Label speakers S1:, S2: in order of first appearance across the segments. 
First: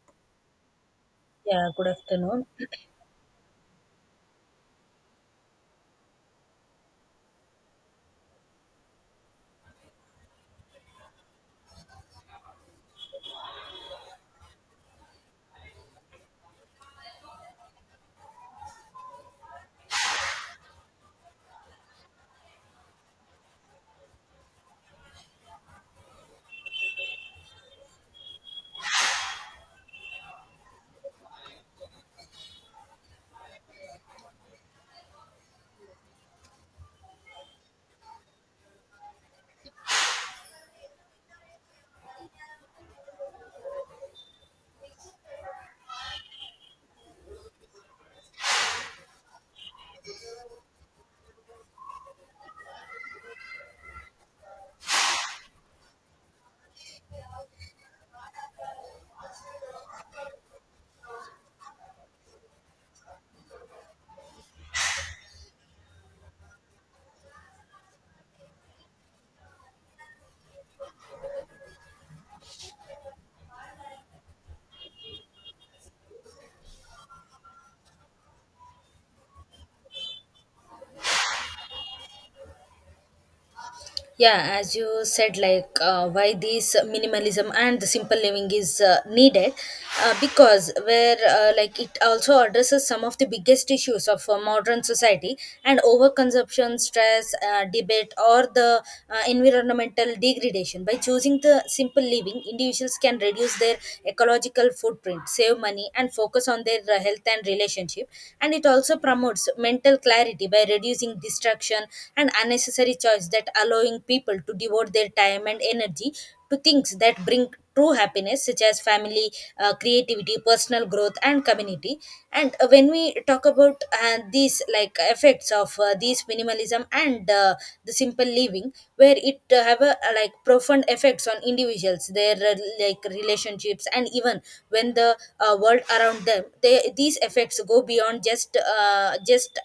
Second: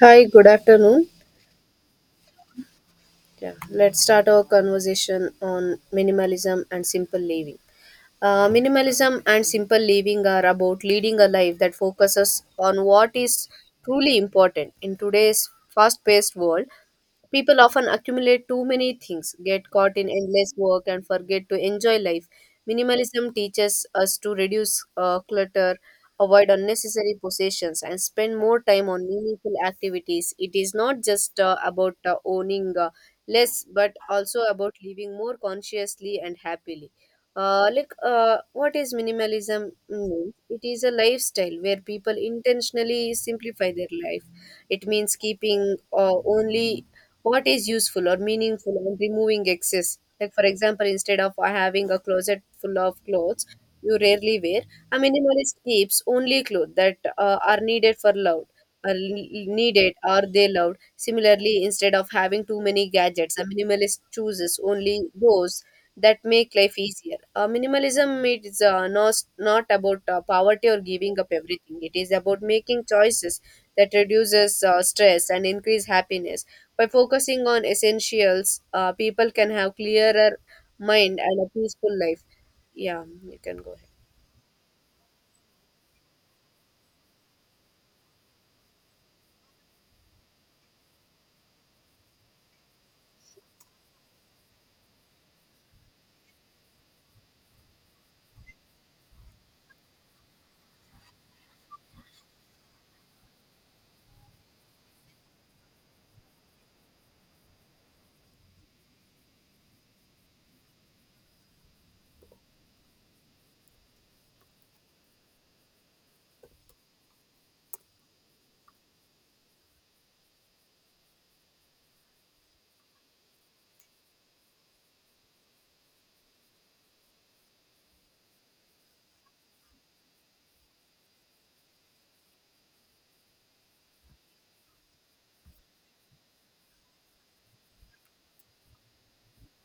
S1: Hi, good afternoon.
S2: Yeah, good afternoon.
S1: Yeah, let's start our conversation on minimalism and simple living. Minimalism and simple living are about leading a life that focuses on what is truly important. In today's fast paced world, people often accumulate too many things, get caught in endless work, and forget to enjoy life. Minimalism teaches us to reduce clutter, avoid unnecessary possessions, and spend more time on meaningful activities. It is not just about owning less, but also about living more consciously and happily. What is minimalism? Means? It is a lifestyle where people intentionally simplify their life. It means keeping only what is useful or meaningful and removing excess, like for example, instead of having a closet full of clothes you rarely wear, a minimalist keeps only clothes that are needed or they loved. Similarly, instead of having too many gadgets, a minimalist chooses only those that make life easier. Minimalism is not about poverty or giving up everything. It is about making choices that reduces stress and increase happiness. By focusing on essentials, people can have clearer mind and a peaceful life. Yeah, you can go ahead.
S2: Yeah, as you said, why this minimalism and the simple living is needed, because where like it also addresses some of the biggest issues of modern society and overconsumption, stress, debate, or the environmental degradation. By choosing the simple living, individuals can reduce their ecological footprint, save money, and focus on their health and relationship. And it also promotes mental clarity by reducing distraction confusion and unnecessary choice that allowing people to devote their time and energy to things that bring true happiness such as family, creativity, personal growth, and community. And When we talk about these like effects of these minimalism and the simple living, where it have a profound effects on individuals, their like relationships and even when the world around them, these effects go beyond just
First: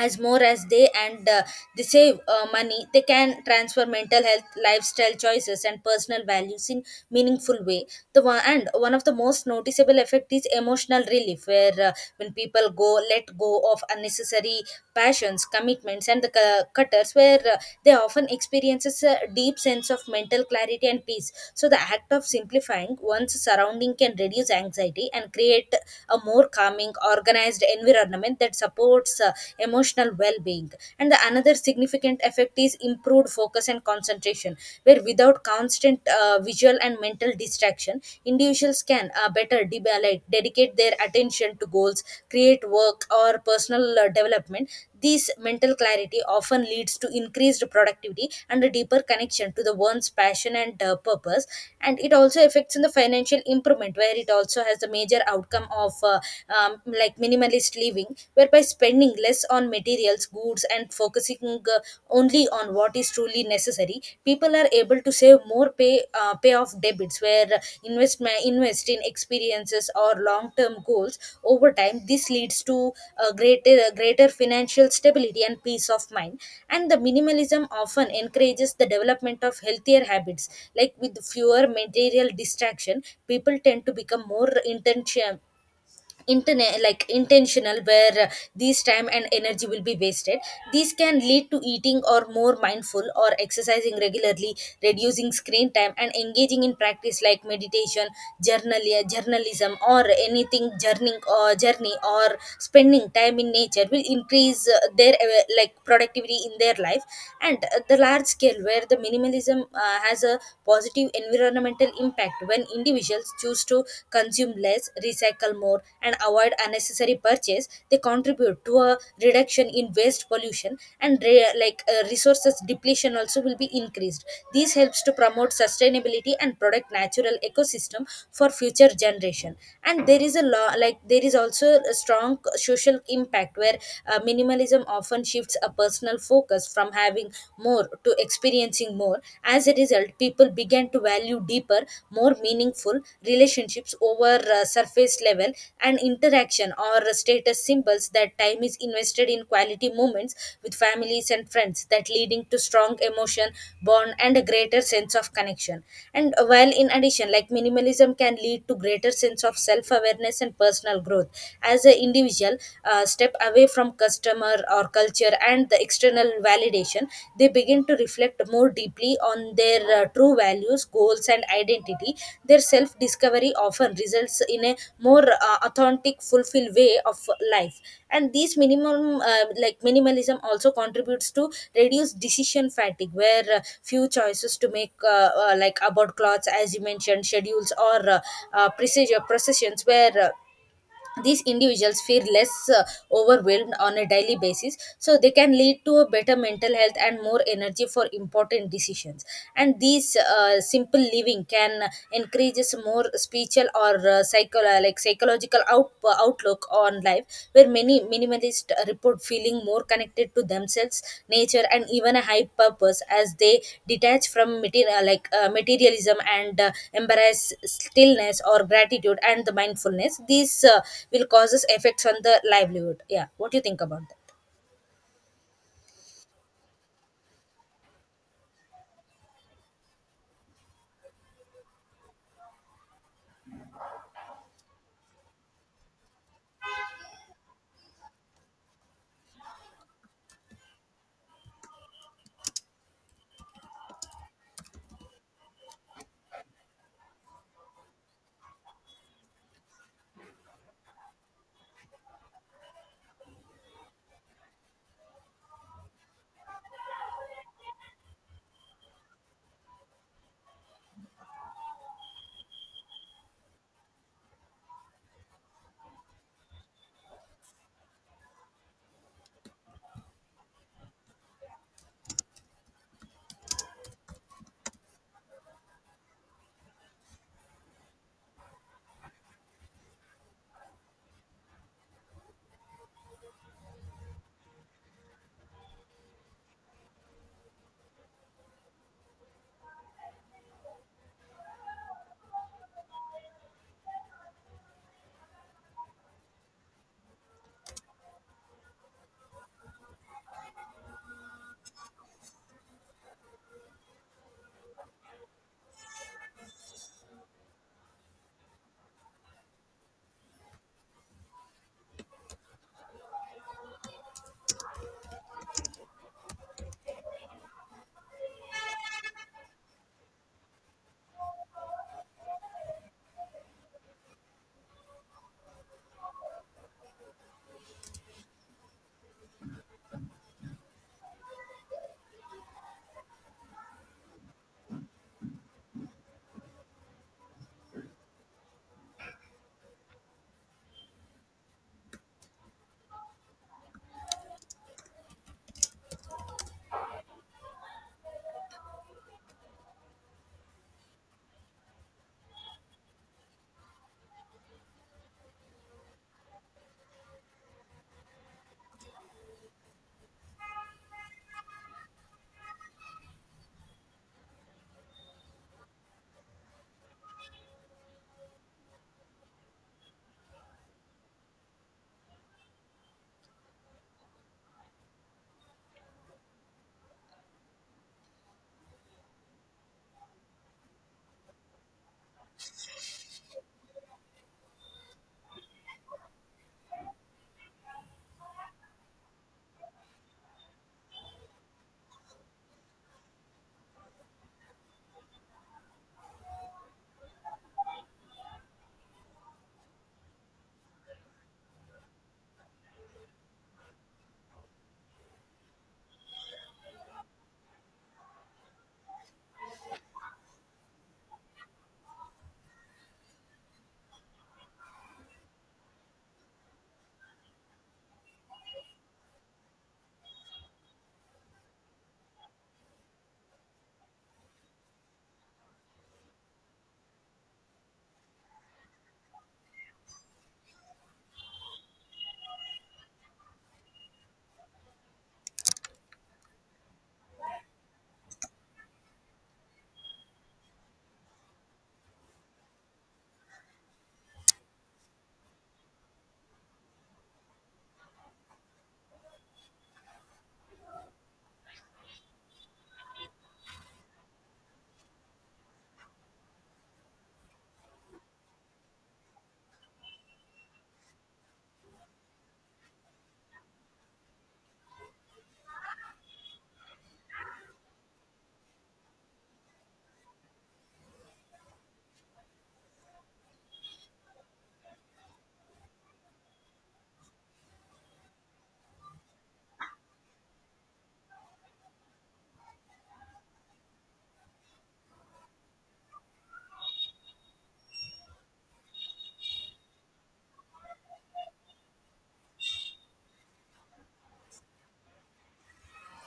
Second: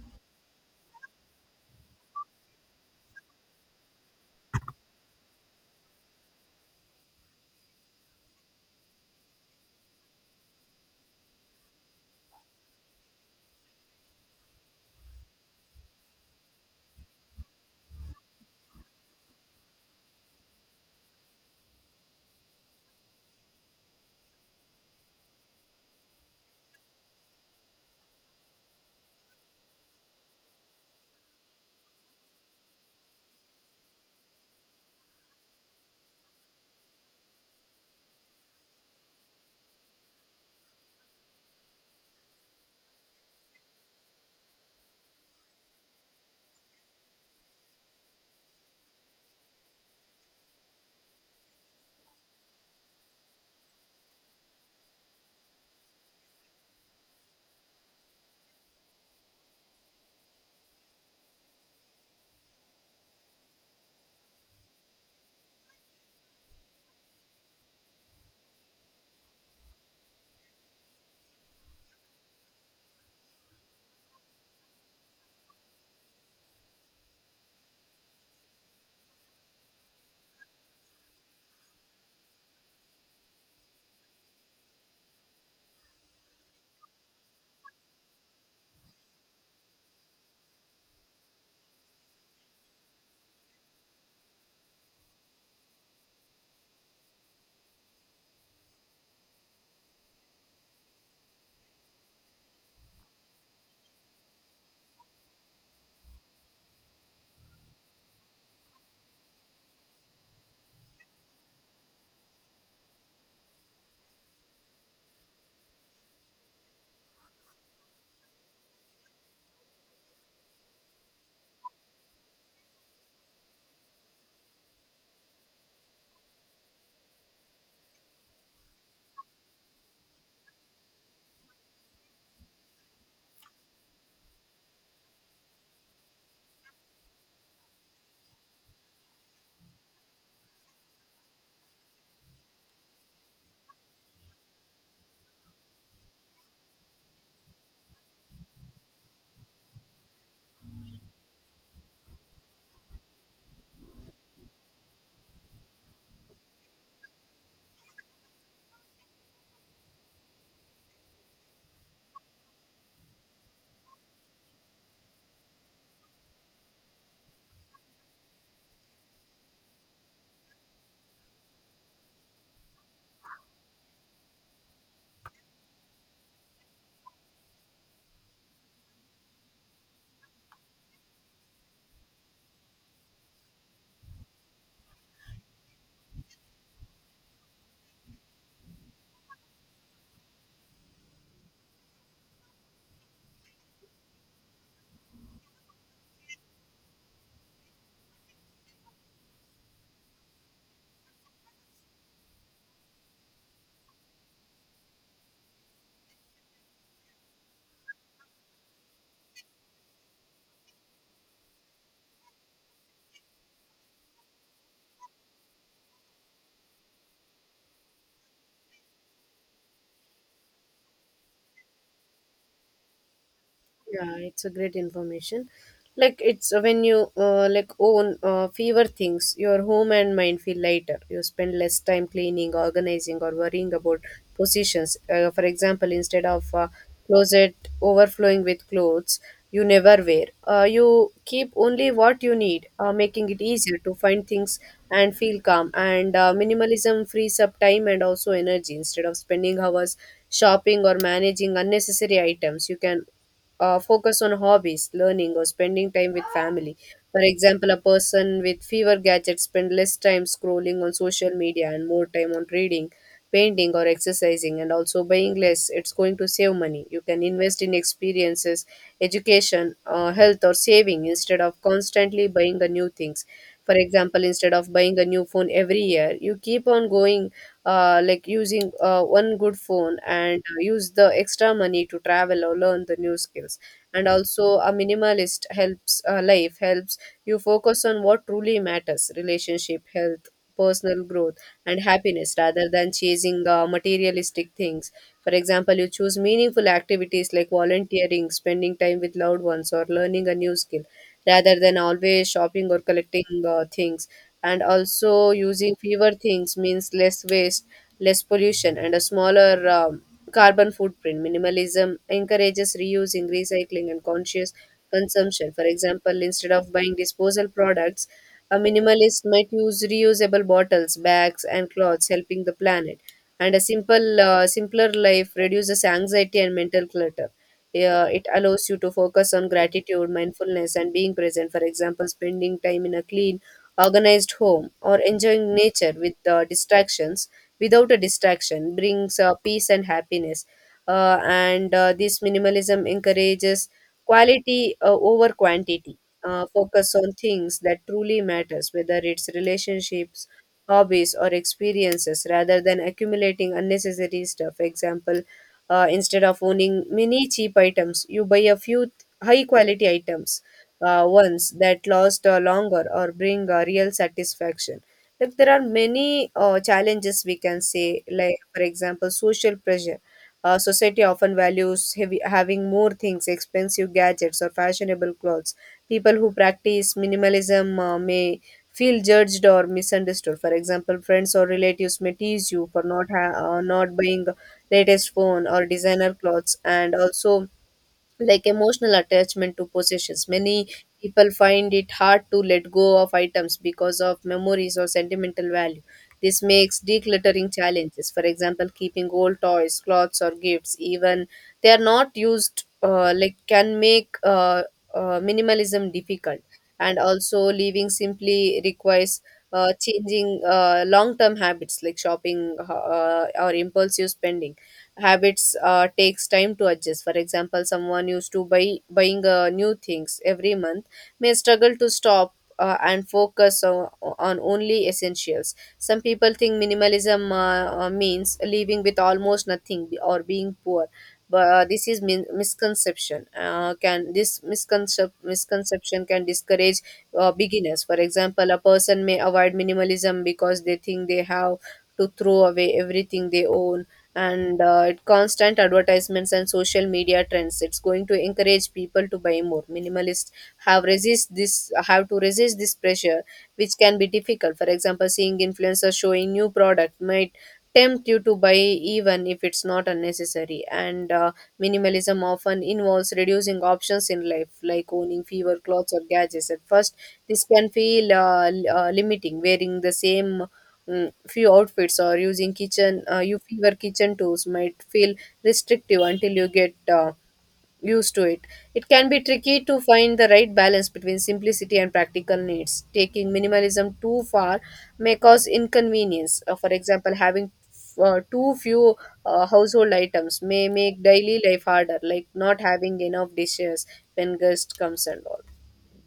S2: as more as they, and they save money. They can transfer mental health, lifestyle choices, and personal values in meaningful way. The one of the most noticeable effect is emotional relief, where when people go let go of unnecessary passions, commitments, and the cutters, where they often experiences a deep sense of mental clarity and peace. So the act of simplifying one's surrounding can reduce anxiety and create a more calming organized environment that supports emotional well-being. And the another significant effect is improved focus and concentration, where without constant visual and mental distraction, individuals can dedicate their attention to goals, create work or personal development. This mental clarity often leads to increased productivity and a deeper connection to the one's passion and purpose. And it also affects in the financial improvement, where it also has the major outcome of minimalist living, whereby spending less on materials, goods, and focusing only on what is truly necessary, people are able to save more, pay off debits, where invest invest in experiences or long term goals. Over time this leads to a greater financial stability and peace of mind. And the minimalism often encourages the development of healthier habits, like with fewer material distraction, people tend to become more intention internet like intentional, where these time and energy will be wasted. These can lead to eating or more mindful or exercising regularly, reducing screen time, and engaging in practice like meditation, journal journalism or anything journeying or journey or spending time in nature will increase their productivity in their life. And The large scale, where the minimalism has a positive environmental impact when individuals choose to consume less, recycle more, and avoid unnecessary purchase, they contribute to a reduction in waste pollution, and resources depletion also will be increased. This helps to promote sustainability and protect natural ecosystem for future generation. And there is also a strong social impact, where minimalism often shifts a personal focus from having more to experiencing more. As a result, people began to value deeper, more meaningful relationships over surface level and interaction or status symbols, that time is invested in quality moments with families and friends, that leading to strong emotion bond and a greater sense of connection. And while in addition, like minimalism can lead to greater sense of self awareness and personal growth, as an individual step away from customer or culture and the external validation, they begin to reflect more deeply on their true values, goals, and identity. Their self discovery often results in a more authentic fulfilled way of life. And these minimum like minimalism also contributes to reduce decision fatigue, where few choices to make about clothes, as you mentioned, schedules or procedure processions, where these individuals feel less overwhelmed on a daily basis, so they can lead to a better mental health and more energy for important decisions. And these simple living can encourages more spiritual or psychological outlook on life, where many minimalists report feeling more connected to themselves, nature, and even a high purpose, as they detach from material, materialism, and embrace stillness or gratitude and the mindfulness. These will causes effects on the livelihood. Yeah, what do you think about
S1: Yeah,
S2: that?
S1: it's a great information like it's When you like own fewer things, your home and mind feel lighter. You spend less time cleaning, organizing, or worrying about positions. For example, instead of closet overflowing with clothes you never wear, you keep only what you need, making it easier to find things and feel calm. And Minimalism frees up time and also energy. Instead of spending hours shopping or managing unnecessary items, you can focus on hobbies, learning, or spending time with family. For example, a person with fewer gadgets spend less time scrolling on social media and more time on reading, painting, or exercising, and also buying less. It's going to save money. You can invest in experiences, education, health, or saving instead of constantly buying the new things. For example, instead of buying a new phone every year, you keep on going using one good phone and use the extra money to travel or learn the new skills. And also, a minimalist helps life helps you focus on what truly matters: relationship, health, personal growth, and happiness rather than chasing materialistic things. For example, you choose meaningful activities like volunteering, spending time with loved ones, or learning a new skill rather than always shopping or collecting things. And also, using fewer things means less waste, less pollution, and a smaller carbon footprint. Minimalism encourages reusing, recycling, and conscious consumption. For example, instead of buying disposal products, a minimalist might use reusable bottles, bags, and clothes, helping the planet. And a simpler life reduces anxiety and mental clutter. Yeah, it allows you to focus on gratitude, mindfulness, and being present. For example, spending time in a clean, organized home or enjoying nature without a distraction brings peace and happiness. And This minimalism encourages quality over quantity. Focus on things that truly matters, whether it's relationships, hobbies, or experiences, rather than accumulating unnecessary stuff. Example, instead of owning many cheap items, you buy a few high quality items, ones that last longer or bring real satisfaction. Like there are many challenges we can say, like for example, social pressure. Society often values heavy, having more things, expensive gadgets, or fashionable clothes. People who practice minimalism may feel judged or misunderstood. For example, friends or relatives may tease you for not buying the latest phone or designer clothes. And also, like emotional attachment to possessions. Many people find it hard to let go of items because of memories or sentimental value. This makes decluttering challenges. For example, keeping old toys, clothes, or gifts, even they are not used, can make minimalism difficult. And also, living simply requires changing long-term habits like shopping or impulsive spending habits takes time to adjust. For example, someone used to buying new things every month may struggle to stop and focus on only essentials. Some people think minimalism means living with almost nothing or being poor, but this is misconception. Misconception can discourage beginners. For example, a person may avoid minimalism because they think they have to throw away everything they own. Constant advertisements and social media trends, it's going to encourage people to buy more. Minimalists have to resist this pressure, which can be difficult. For example, seeing influencers showing new product might tempt you to buy even if it's not unnecessary. And Minimalism often involves reducing options in life, like owning fewer clothes or gadgets at first. This can feel limiting. Wearing the same few outfits or using kitchen you fewer kitchen tools might feel restrictive until you get used to it. It can be tricky to find the right balance between simplicity and practical needs. Taking minimalism too far may cause inconvenience. For example, having too few household items may make daily life harder, like not having enough dishes when guest comes and all.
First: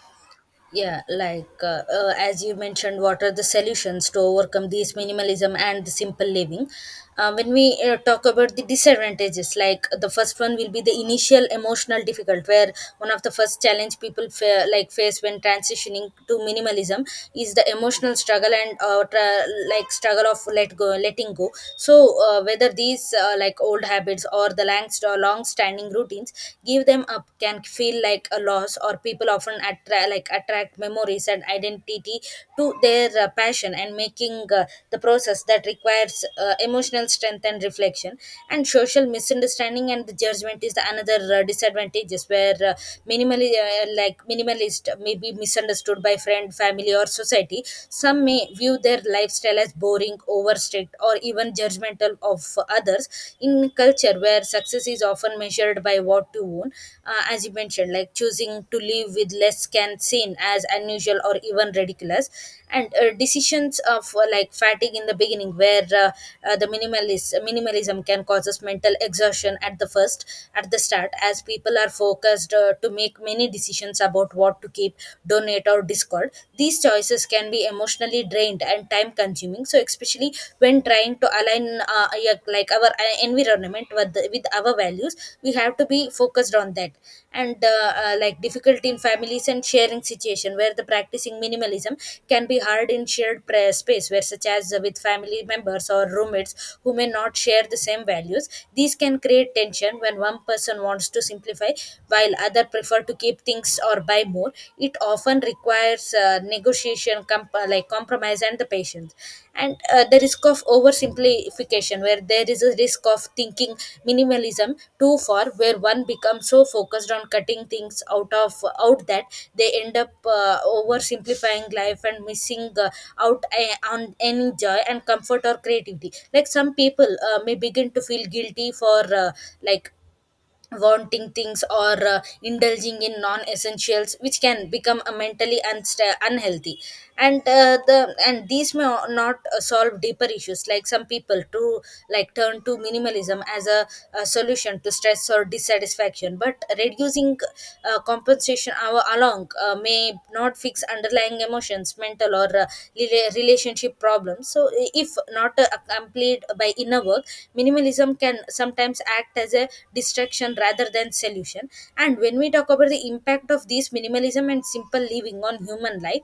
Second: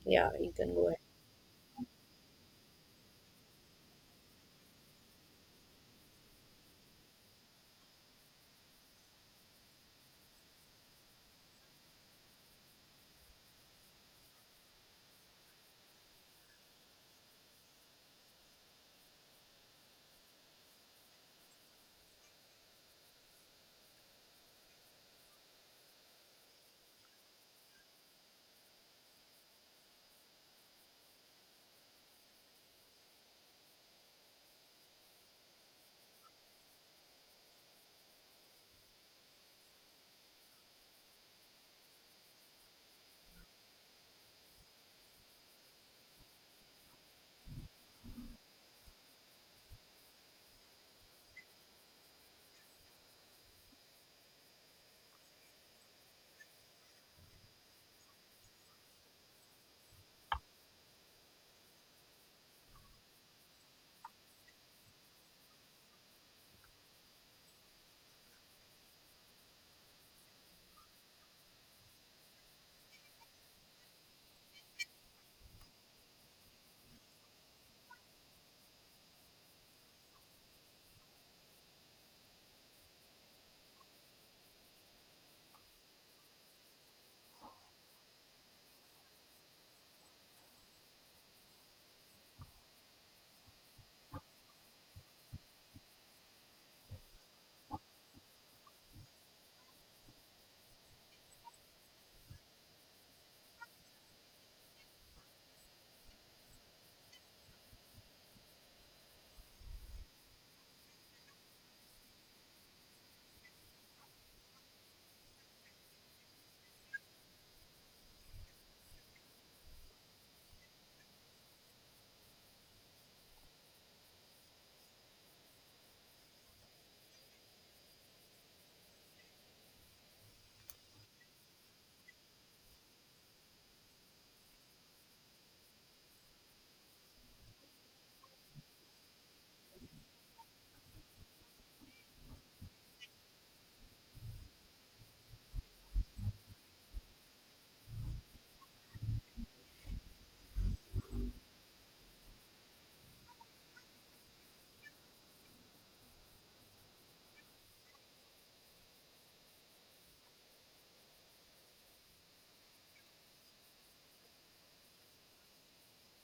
S1: Yeah, you can go ahead.
S2: Yeah, as you mentioned, what are the solutions to overcome these minimalism and the simple living? When we talk about the disadvantages, like the first one will be the initial emotional difficult, where one of the first challenge people face when transitioning to minimalism is the emotional struggle and struggle of letting go. So whether these like old habits or the long standing routines, give them up can feel like a loss, or people often attract memories and identity to their passion, and making the process that requires emotional strength and reflection. And social misunderstanding and the judgment is the another disadvantages, where minimally like minimalist may be misunderstood by friend, family, or society. Some may view their lifestyle as boring, overstrict, or even judgmental of others in culture where success is often measured by what you own. As you mentioned, like choosing to live with less can seem as unusual or even ridiculous. And Decisions of fatigue in the beginning, where the minimalist minimalism can cause us mental exhaustion at the start, as people are focused to make many decisions about what to keep, donate, or discard. These choices can be emotionally mentally drained and time consuming, so especially when trying to align our environment with our values. We have to be focused on that. And like difficulty in families and sharing situation, where the practicing minimalism can be hard in shared space, where such as with family members or roommates who may not share the same values. These can create tension when one person wants to simplify while other prefer to keep things or buy more. It often requires negotiation, compromise, and the patience. And The risk of oversimplification, where there is a risk of thinking minimalism too far, where one becomes so focused on cutting things out, that they end up oversimplifying life and missing on any joy and comfort or creativity. Like some people may begin to feel guilty for like wanting things, or indulging in non-essentials, which can become mentally unsta- unhealthy. And these may not solve deeper issues. Like some people to like turn to minimalism as a solution to stress or dissatisfaction, but reducing compensation our along may not fix underlying emotions, mental, or relationship problems. So if not accompanied by inner work, minimalism can sometimes act as a distraction rather than solution. And when we talk about the impact of these minimalism and simple living on human life,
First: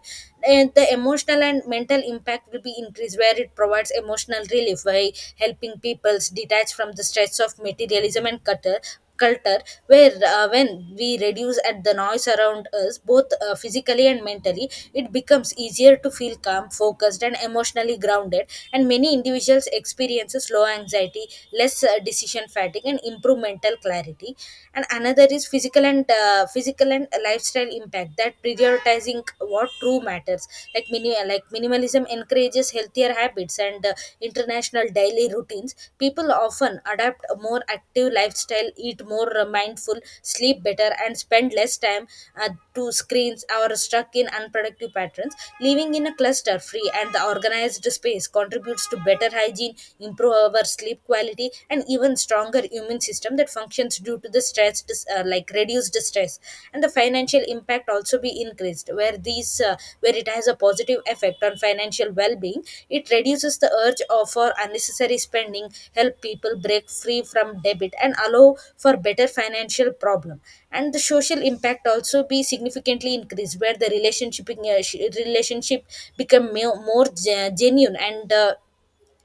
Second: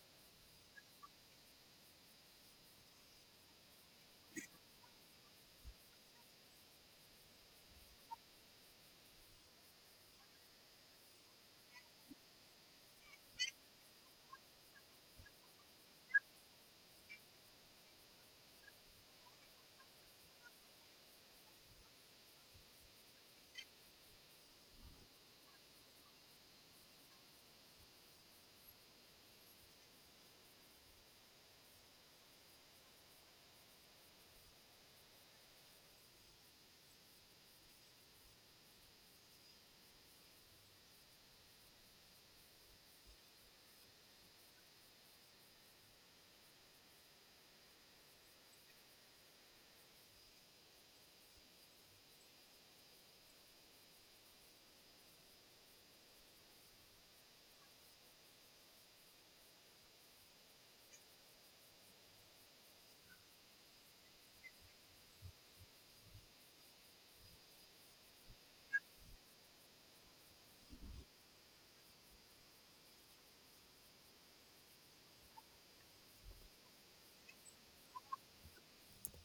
S2: and the emotional and mental impact will be increased, where it provides emotional relief by helping people detach from the stress of materialism and clutter culture, where when we reduce at the noise around us, both physically and mentally, it becomes easier to feel calm, focused, and emotionally grounded, and many individuals experiences low anxiety, less decision fatigue, and improve mental clarity. And another is physical and physical and lifestyle impact, that prioritizing what true matters. Like minimalism encourages healthier habits and international daily routines. People often adapt a more active lifestyle, eat more mindful, sleep better, and spend less time uh, to screens or stuck in unproductive patterns. Living in a cluster free and the organized space contributes to better hygiene, improve our sleep quality, and even stronger immune system that functions due to the stress, reduced stress. And the financial impact also be increased, where these where it has a positive effect on financial well-being. It reduces the urge of for unnecessary spending, help people break free from debit, and allow for better financial problem. And the social impact also be significantly increased, where the relationship become more genuine and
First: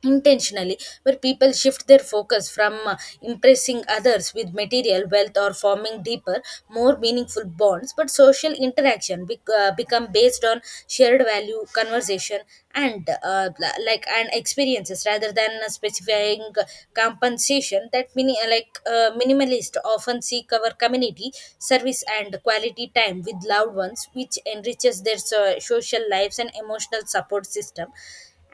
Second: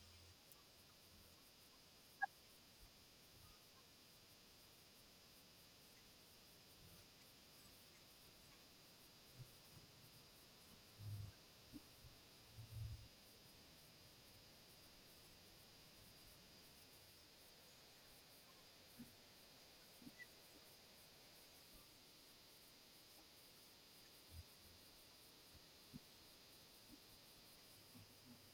S2: intentionally, where people shift their focus from impressing others with material wealth or forming deeper, more meaningful bonds, but social interaction become based on shared value conversation, and and experiences rather than specifying compensation. That minimalist often seek our community service and quality time with loved ones, which enriches their social lives and emotional support system.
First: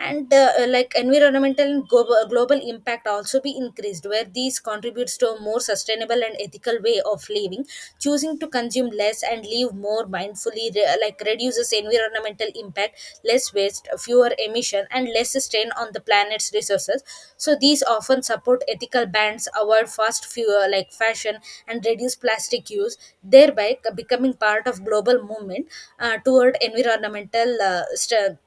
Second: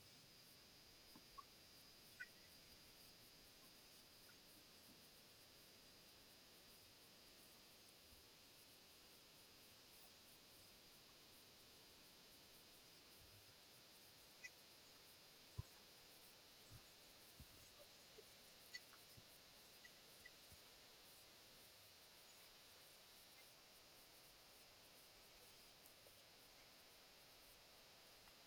S2: And environmental and global impact also be increased, where these contributes to a more sustainable and ethical way of living. Choosing to consume less and live more mindfully reduces environmental impact, less waste, fewer emission, and less strain on the planet's resources. So these often support ethical bans, avoid fast fuel like fashion, and reduce plastic use, thereby becoming part of global movement toward environmental uh, st-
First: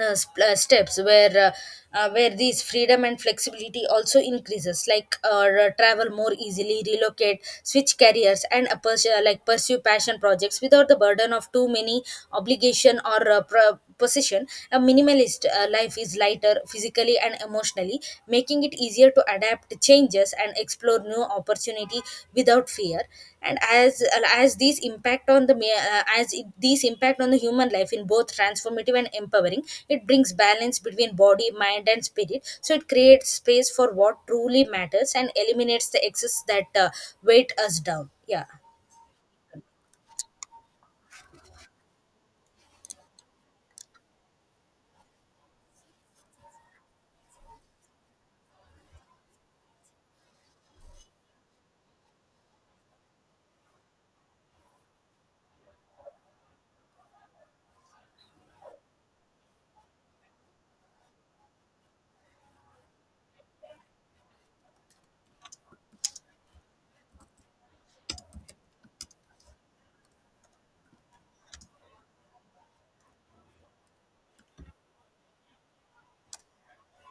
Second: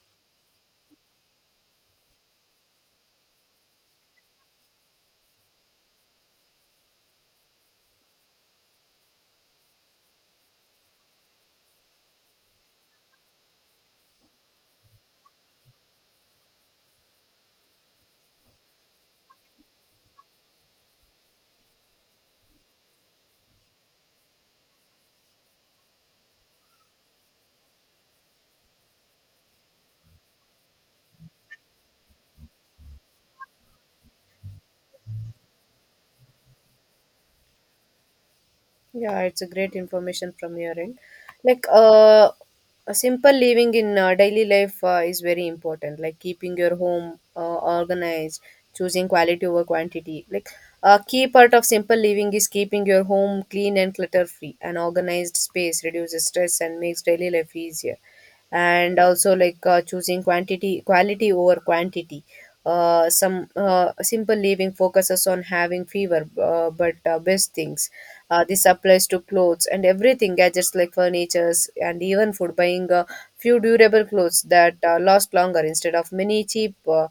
S2: uh, sp- uh, steps, where these freedom and flexibility also increases, like travel more easily, relocate, switch careers, and a pursue passion projects without the burden of too many obligation or possession. A minimalist life is lighter physically and emotionally, making it easier to adapt changes and explore new opportunity without fear. And as as these impact on the these impact on the human life in both transformative and empowering, it brings balance between body, mind, and spirit. So it creates space for what truly matters and eliminates the excess that weight us down. Yeah.
S1: Yeah, it's a great information from your end. Like, a simple living in daily life is very important. Like keeping your home organized, choosing quality over quantity. Like a key part of simple living is keeping your home clean and clutter free. An organized space reduces stress and makes daily life easier. And also, like choosing quality over quantity. Some simple living focuses on having fewer but best things. This applies to clothes and everything: gadgets like furnitures and even food. Buying a few durable clothes that last longer instead of many cheap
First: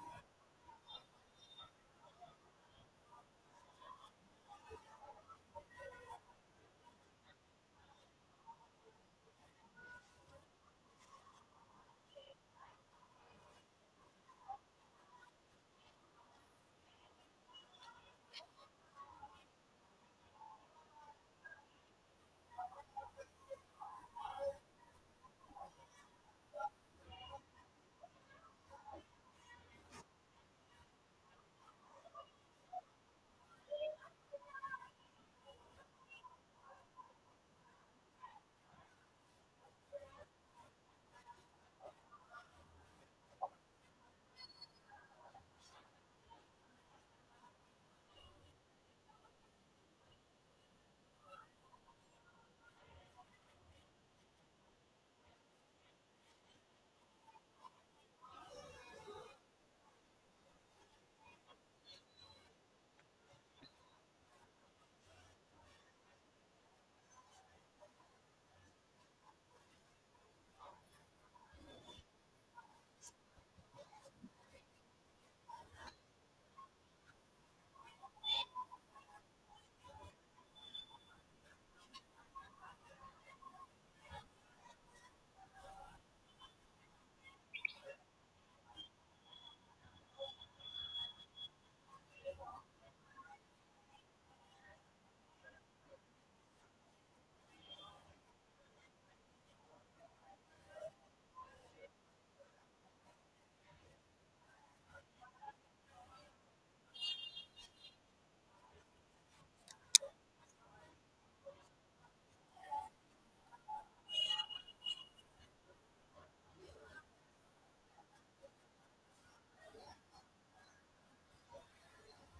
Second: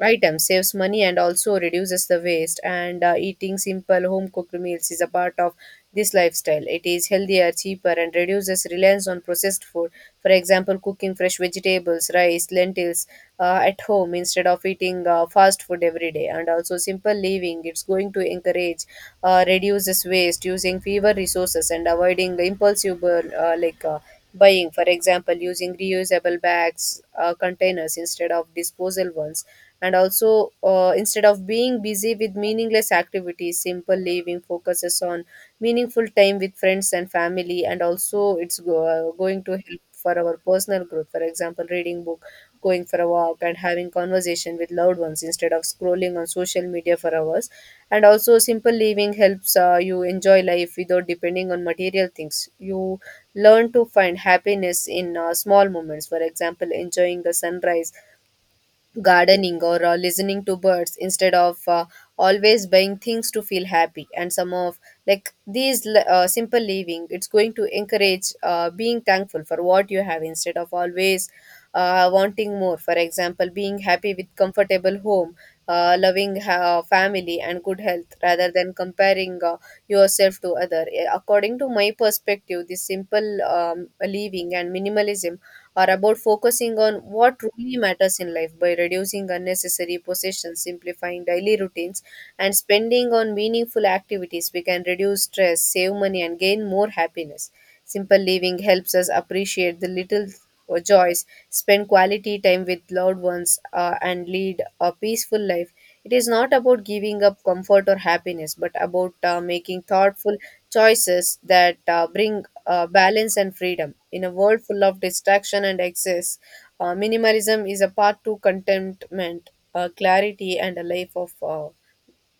S1: items saves money and also reduces the waste. And Eating simple home cooked meals is a part of this lifestyle. It is healthier, cheaper, and reduces reliance on processed food. For example, cooking fresh vegetables, rice, lentils at home instead of eating fast food every day. And also, simple living, it's going to encourage reduces waste, using fewer resources, and avoiding the impulsive buying. For example, using reusable bags, containers instead of disposal ones. And also, instead of being busy with meaningless activities, simple living focuses on meaningful time with friends and family. And also, going to help for our personal growth. For example, reading books, going for a walk, and having conversation with loved ones instead of scrolling on social media for hours. And also, simple living helps you enjoy life without depending on material things. You learn to find happiness in small moments. For example, enjoying the sunrise, gardening, or listening to birds instead of always buying things to feel happy. And some of like these l- simple living, it's going to encourage being thankful for what you have instead of always wanting more. For example, being happy with comfortable home, loving family and good health rather than comparing yourself to other. According to my perspective, this simple living and minimalism are about focusing on what truly matters in life. By reducing unnecessary possessions, simplifying daily routines, and spending on meaningful activities, we can reduce stress, save money, and gain more happiness. Simple living helps us appreciate the little joys, spend quality time with loved ones, and lead a peaceful life. It is not about giving up comfort or happiness, but about making thoughtful choices that bring balance and freedom. In a world full of distraction and excess, minimalism is a path to contentment, clarity, and a life of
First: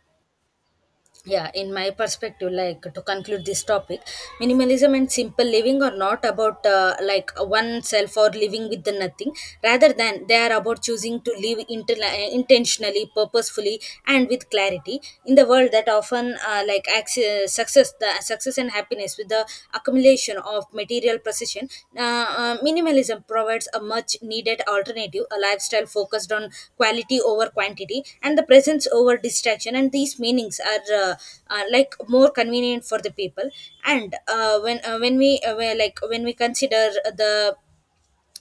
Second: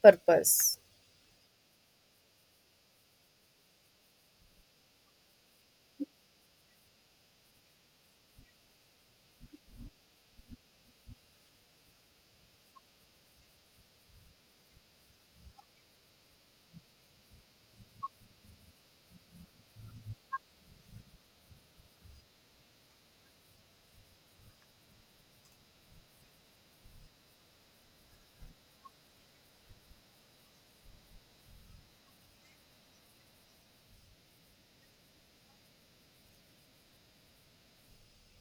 S1: purpose.
S2: Yeah, in my perspective, like to conclude this topic, minimalism and simple living are not about oneself or living with the nothing, rather than they are about choosing to live intentionally, purposefully, and with clarity in the world that often success the success and happiness with the accumulation of material possession. Minimalism provides a much needed alternative, a lifestyle focused on quality over quantity and the presence over distraction. And these meanings are more convenient for the people. And when we- like when we consider the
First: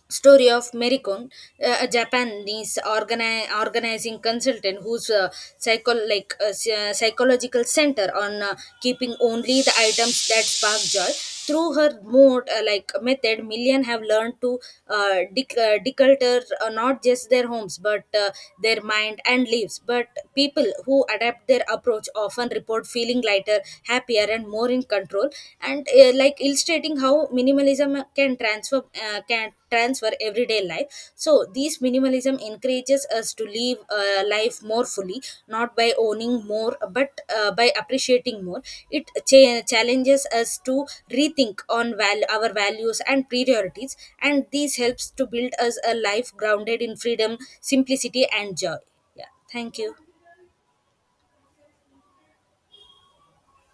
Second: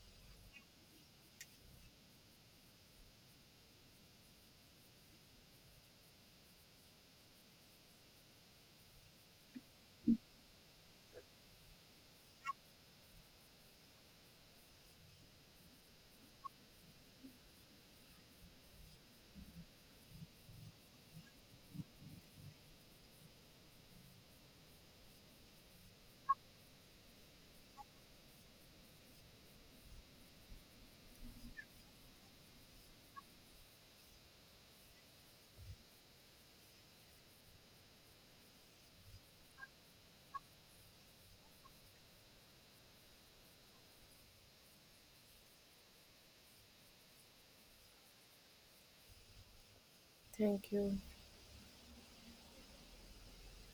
S2: story of Merikon, a Japanese organizing consultant, whose psychological center on keeping only the items that spark joy. Through her mode, like method, million have learned to declutter not just their homes but their mind and lives. But people who adapt their approach often report feeling lighter, happier, and more in control, and like illustrating how minimalism can transfer everyday life. So these minimalism encourages us to live life more fully, not by owning more but by appreciating more. It challenges us to rethink on our values and priorities, and this helps to build us a life grounded in freedom, simplicity, and joy. Yeah, thank you.
S1: Thank you.